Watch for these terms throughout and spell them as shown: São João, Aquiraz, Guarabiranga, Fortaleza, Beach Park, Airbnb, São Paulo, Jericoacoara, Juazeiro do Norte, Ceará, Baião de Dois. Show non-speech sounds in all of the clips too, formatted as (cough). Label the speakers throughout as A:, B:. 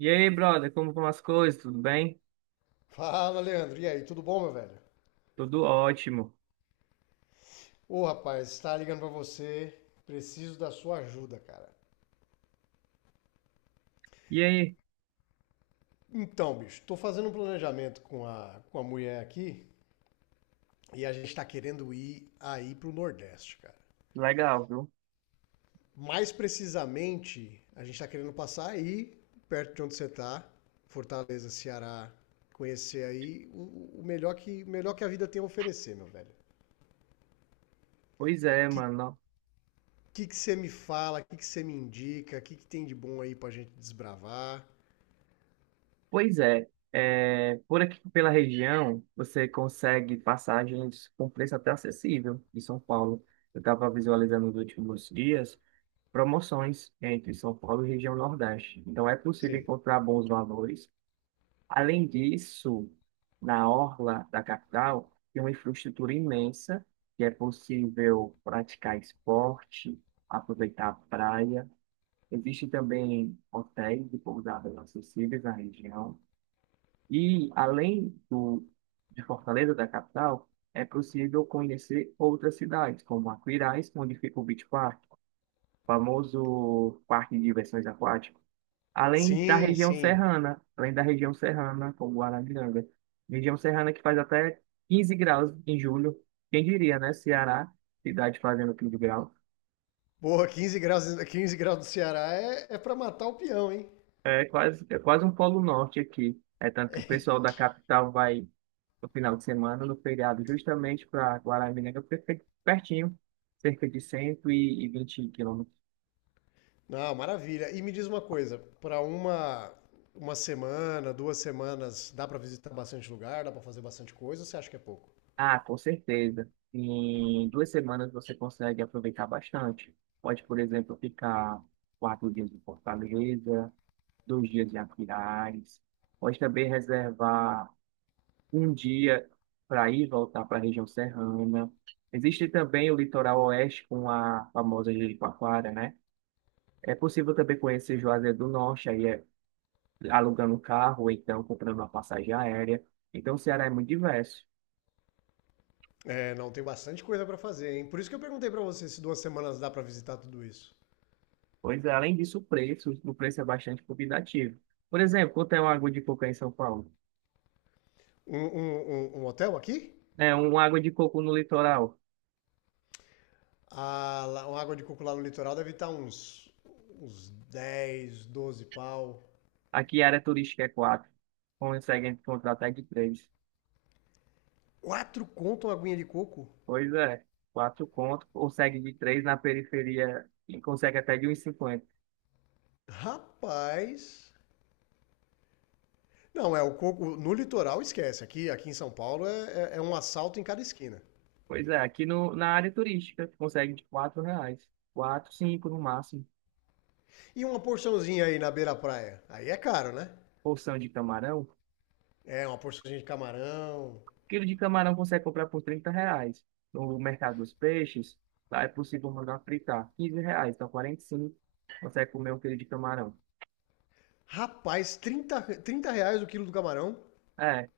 A: E aí, brother, como vão as coisas? Tudo bem?
B: Fala, Leandro. E aí, tudo bom, meu velho?
A: Tudo ótimo.
B: Ô, rapaz, tá ligando pra você. Preciso da sua ajuda, cara.
A: E aí?
B: Então, bicho, tô fazendo um planejamento com a mulher aqui e a gente tá querendo ir aí pro Nordeste, cara.
A: Legal, viu?
B: Mais precisamente, a gente tá querendo passar aí, perto de onde você tá, Fortaleza, Ceará, conhecer aí o melhor que a vida tem a oferecer, meu velho.
A: Pois é,
B: O Que
A: mano.
B: que que você me fala? O que que você me indica? O que que tem de bom aí pra gente desbravar?
A: Pois é. É, por aqui pela região, você consegue passagens com preço até acessível em São Paulo. Eu estava visualizando nos últimos dias promoções entre São Paulo e região Nordeste. Então é possível encontrar bons valores. Além disso, na orla da capital tem uma infraestrutura imensa que é possível praticar esporte, aproveitar a praia. Existem também hotéis e pousadas acessíveis na região. E além de Fortaleza, da capital, é possível conhecer outras cidades, como Aquiraz, onde fica o Beach Park, famoso parque de diversões aquáticas. Além da
B: Sim,
A: região
B: sim.
A: serrana, além da região serrana, como Guarabiranga. Região serrana que faz até 15 graus em julho. Quem diria, né? Ceará, cidade fazendo 15 graus.
B: Boa, 15 graus, (laughs) quinze graus do Ceará é para matar o peão, hein?
A: É quase um polo norte aqui. É tanto que o pessoal da capital vai no final de semana, no feriado, justamente para Guarabiranga, porque fica pertinho, cerca de 120 quilômetros.
B: Não, maravilha. E me diz uma coisa, para uma semana, duas semanas, dá para visitar bastante lugar, dá para fazer bastante coisa, ou você acha que é pouco?
A: Ah, com certeza. Em 2 semanas você consegue aproveitar bastante. Pode, por exemplo, ficar 4 dias em Fortaleza, 2 dias em Aquiraz. Pode também reservar um dia para ir e voltar para a região serrana. Existe também o litoral oeste com a famosa Jericoacoara, né? É possível também conhecer Juazeiro do Norte, aí é alugando um carro ou então comprando uma passagem aérea. Então o Ceará é muito diverso.
B: É, não, tem bastante coisa para fazer, hein? Por isso que eu perguntei para você se duas semanas dá para visitar tudo isso.
A: Pois é, além disso, o preço é bastante convidativo. Por exemplo, quanto é uma água de coco aí em São Paulo?
B: Um hotel aqui?
A: É, uma água de coco no litoral.
B: Ah, lá, uma água de coco lá no litoral deve estar uns 10, 12 pau.
A: Aqui a área turística é quatro. Consegue encontrar até de três.
B: Quatro conto uma aguinha de coco?
A: Pois é, quatro conto, consegue de três na periferia e consegue até de 1,50.
B: Rapaz. Não, é o coco. No litoral, esquece. Aqui em São Paulo é, é um assalto em cada esquina.
A: Pois é, aqui no, na área turística consegue de R$ 4. Quatro, cinco no máximo.
B: E uma porçãozinha aí na beira-praia. Aí é caro, né?
A: Porção de camarão.
B: É, uma porçãozinha de camarão.
A: Quilo de camarão consegue comprar por R$ 30. No mercado dos peixes, lá é possível mandar fritar. R$ 15, então 45. Consegue comer 1 quilo de camarão.
B: Rapaz, trinta reais o quilo do camarão.
A: É,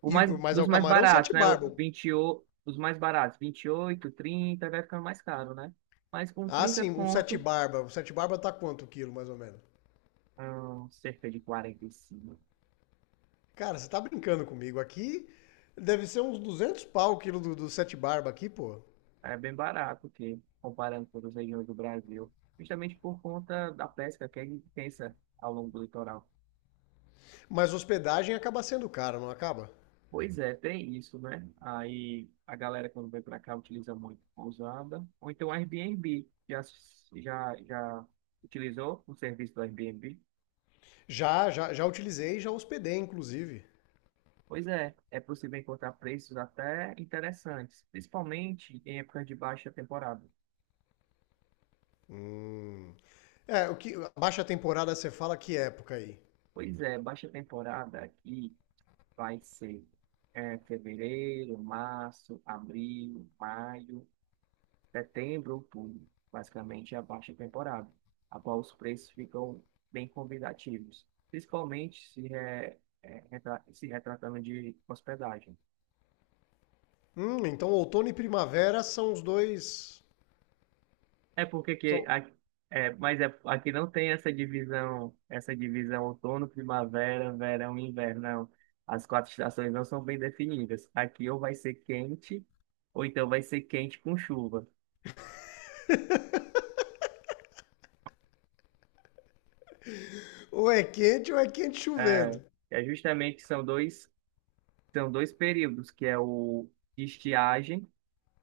B: E, mas é
A: dos
B: o
A: mais
B: camarão
A: baratos,
B: sete
A: né? O
B: barba.
A: 28, os mais baratos, 28, 30, vai ficando mais caro, né? Mas com
B: Ah,
A: 30
B: sim, um sete
A: conto,
B: barba. O sete barba tá quanto o quilo, mais ou menos?
A: cerca de 45,
B: Cara, você tá brincando comigo. Aqui deve ser uns 200 pau o quilo do sete barba aqui, pô.
A: é bem barato, que comparando com as regiões do Brasil. Justamente por conta da pesca que é intensa ao longo do litoral.
B: Mas hospedagem acaba sendo caro, não acaba?
A: Pois é, tem isso, né? Aí a galera quando vem para cá utiliza muito pousada, ou então Airbnb. Já utilizou o serviço do Airbnb?
B: Já utilizei, e já hospedei, inclusive.
A: Pois é, é possível encontrar preços até interessantes, principalmente em épocas de baixa temporada.
B: Hum. É, o que, a baixa temporada você fala que época aí?
A: Pois é, baixa temporada aqui vai ser fevereiro, março, abril, maio. Setembro, outubro, basicamente é a baixa temporada, a qual os preços ficam bem convidativos, principalmente se retratando de hospedagem.
B: Então outono e primavera são os dois.
A: É porque que
B: São,
A: a- é, mas é, Aqui não tem essa divisão, outono, primavera, verão e inverno, não. As quatro estações não são bem definidas. Aqui ou vai ser quente, ou então vai ser quente com chuva.
B: ou é quente
A: É,
B: chovendo.
A: é, justamente são dois períodos, que é o de estiagem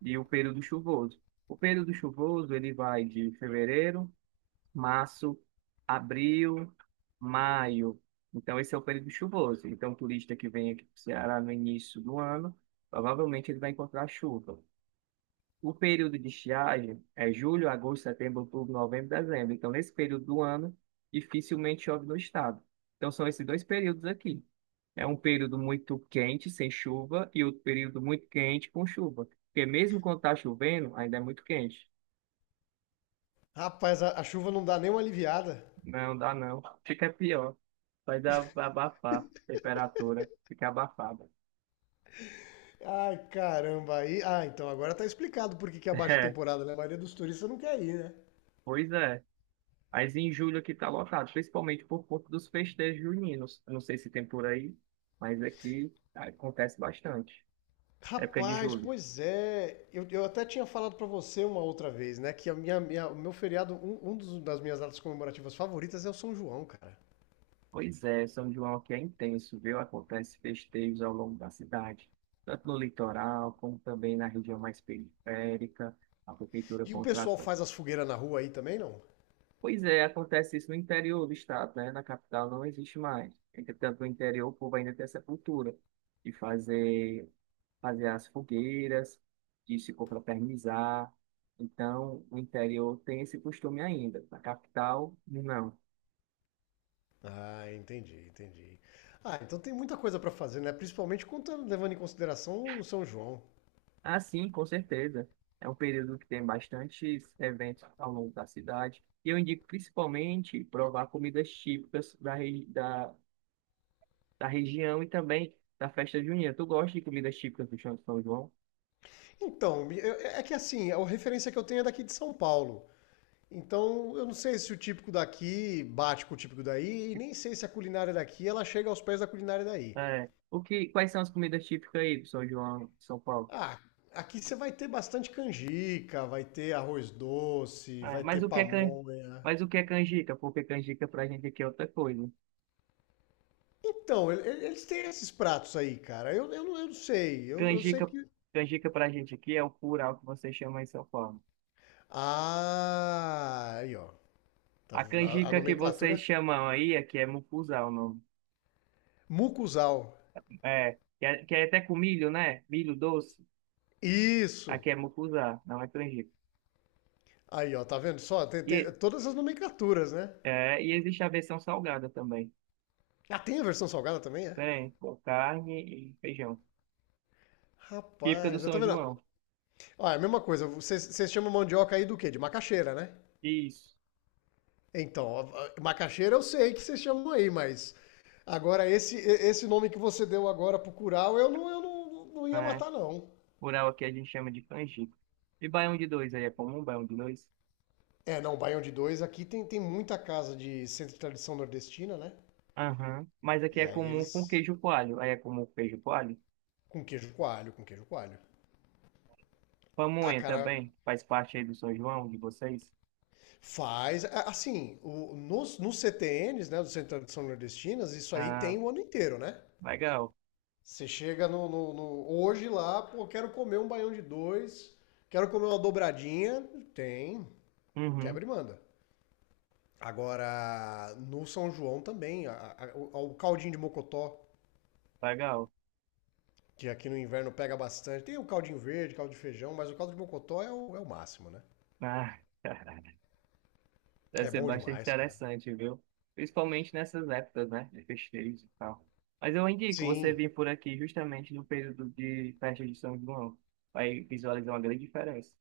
A: e o período chuvoso. O período chuvoso ele vai de fevereiro, março, abril, maio. Então esse é o período chuvoso. Então o turista que vem aqui para o Ceará no início do ano, provavelmente ele vai encontrar chuva. O período de estiagem é julho, agosto, setembro, outubro, novembro, dezembro. Então, nesse período do ano, dificilmente chove no estado. Então, são esses dois períodos aqui. É um período muito quente, sem chuva, e outro período muito quente, com chuva. Porque mesmo quando está chovendo, ainda é muito quente.
B: Rapaz, a chuva não dá nem uma aliviada.
A: Não dá não. Fica pior. Vai dar abafar. Temperatura fica abafada. (laughs)
B: Ai, caramba, aí. Ah, então agora tá explicado por que que é a baixa
A: É,
B: temporada, né? A maioria dos turistas não quer ir, né?
A: pois é. Mas em julho aqui tá lotado, principalmente por conta dos festejos juninos. Eu não sei se tem por aí, mas aqui acontece bastante. Época de
B: Rapaz,
A: julho.
B: pois é. Eu até tinha falado pra você uma outra vez, né? Que a minha, minha- o meu feriado, um das minhas datas comemorativas favoritas é o São João, cara.
A: Pois é, São João aqui é intenso, viu? Acontece festejos ao longo da cidade, tanto no litoral como também na região mais periférica. A prefeitura
B: E o pessoal
A: contrata.
B: faz as fogueiras na rua aí também, não?
A: Pois é, acontece isso no interior do estado, né? Na capital não existe mais. Entretanto, no interior o povo ainda tem essa cultura de fazer as fogueiras, de se confraternizar. Então, o interior tem esse costume ainda. Na capital, não.
B: Ah, entendi, entendi. Ah, então tem muita coisa pra fazer, né? Principalmente quando tá levando em consideração o São João.
A: Ah, sim, com certeza. É um período que tem bastantes eventos ao longo da cidade. E eu indico principalmente provar comidas típicas da região e também da festa junina. Tu gosta de comidas típicas do Chão de São João?
B: Então, é que assim, a referência que eu tenho é daqui de São Paulo. Então, eu não sei se o típico daqui bate com o típico daí, e nem sei se a culinária daqui ela chega aos pés da culinária daí.
A: É. Quais são as comidas típicas aí do São João, de São Paulo?
B: Ah, aqui você vai ter bastante canjica, vai ter arroz doce,
A: É,
B: vai ter
A: mas o que é can...
B: pamonha.
A: mas o que é canjica? Porque canjica pra gente aqui é outra coisa.
B: Então, eles têm esses pratos aí, cara. Não, eu não sei. Eu sei
A: Canjica,
B: que.
A: canjica pra gente aqui é o curau que vocês chamam em São Paulo.
B: Ah, aí, ó. Tá
A: A
B: vendo? A
A: canjica que vocês
B: nomenclatura.
A: chamam aí aqui é mucuzá o nome.
B: Mucuzal.
A: É, que é, que é até com milho, né? Milho doce.
B: Isso.
A: Aqui é mucuzá, não é canjica.
B: Aí, ó. Tá vendo só? Tem
A: E,
B: todas as nomenclaturas, né?
A: e existe a versão salgada também.
B: Ah, tem a versão salgada também, é?
A: Tem com carne e feijão. Típica do
B: Rapaz, eu tá
A: São
B: vendo?
A: João.
B: Olha, a mesma coisa. Vocês chamam mandioca aí do quê? De macaxeira, né?
A: Isso,
B: Então, macaxeira eu sei que vocês chamam aí, mas agora esse nome que você deu agora pro curau, eu não ia
A: né?
B: matar, não.
A: Curau aqui a gente chama de canjica. E baião de dois aí é comum, baião de dois?
B: É, não, Baião de Dois, aqui tem, tem muita casa de centro de tradição nordestina, né?
A: Aham. Mas aqui
B: E
A: é
B: aí
A: comum com
B: eles.
A: queijo coalho. Aí é comum com queijo coalho.
B: Com queijo coalho, com queijo coalho. Ah,
A: Pamonha
B: cara,
A: também faz parte aí do São João, de vocês?
B: faz. Assim, nos CTNs, né, do Centro de Tradição Nordestinas, isso aí
A: Ah,
B: tem o ano inteiro, né?
A: legal.
B: Você chega no hoje lá, pô, quero comer um baião de dois, quero comer uma dobradinha, tem,
A: Uhum,
B: quebra e manda. Agora, no São João também, o caldinho de mocotó,
A: legal.
B: que aqui no inverno pega bastante. Tem o caldinho verde, caldo de feijão, mas o caldo de mocotó é o máximo, né?
A: Ah, (laughs) deve
B: É
A: ser
B: bom
A: bastante
B: demais, cara.
A: interessante, viu? Principalmente nessas épocas, né? De festejos e tal. Mas eu indico você
B: Sim.
A: vir por aqui justamente no período de festa de São João. Vai visualizar uma grande diferença.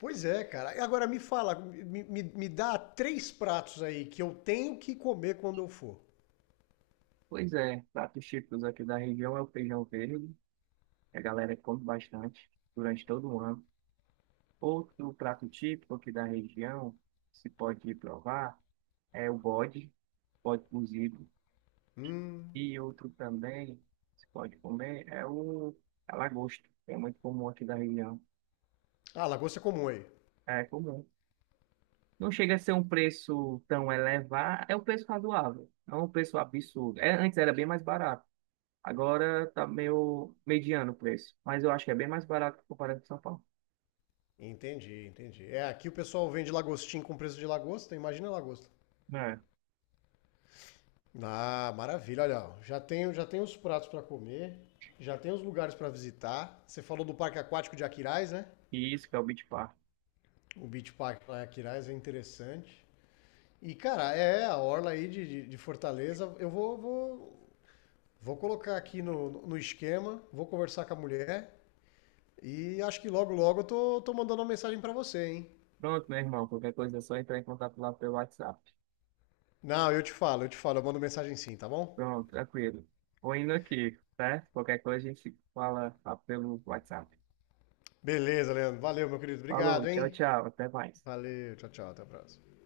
B: Pois é, cara. E agora me fala, me dá três pratos aí que eu tenho que comer quando eu for.
A: Pois é, pratos típicos aqui da região é o feijão verde, que a galera come bastante durante todo o ano. Outro prato típico aqui da região, se pode provar, é o bode, bode cozido.
B: Hum.
A: E outro também, se pode comer, é o a lagosta, que é muito comum aqui da região.
B: Ah, lagosta é comum aí.
A: É comum. Não chega a ser um preço tão elevado, é um preço razoável, não é um preço absurdo. É, antes era bem mais barato, agora tá meio mediano o preço, mas eu acho que é bem mais barato comparado com São Paulo.
B: Entendi, entendi. É, aqui o pessoal vende lagostim com preço de lagosta, imagina a lagosta.
A: É.
B: Ah, maravilha, olha, ó, já tenho os pratos para comer, já tenho os lugares para visitar. Você falou do Parque Aquático de Aquiraz, né?
A: E isso que é o Beach Park.
B: O Beach Park lá em Aquiraz é interessante. E, cara, é, a orla aí de Fortaleza, eu vou colocar aqui no esquema, vou conversar com a mulher e acho que logo eu tô mandando uma mensagem para você, hein?
A: Pronto, meu irmão, qualquer coisa é só entrar em contato lá pelo WhatsApp.
B: Não, eu te falo, eu mando mensagem sim, tá bom?
A: Pronto, tranquilo. Vou indo aqui, certo? Qualquer coisa a gente se fala lá pelo WhatsApp.
B: Beleza, Leandro. Valeu, meu querido.
A: Falou,
B: Obrigado,
A: tchau,
B: hein?
A: tchau, até mais.
B: Valeu, tchau, tchau. Até a próxima.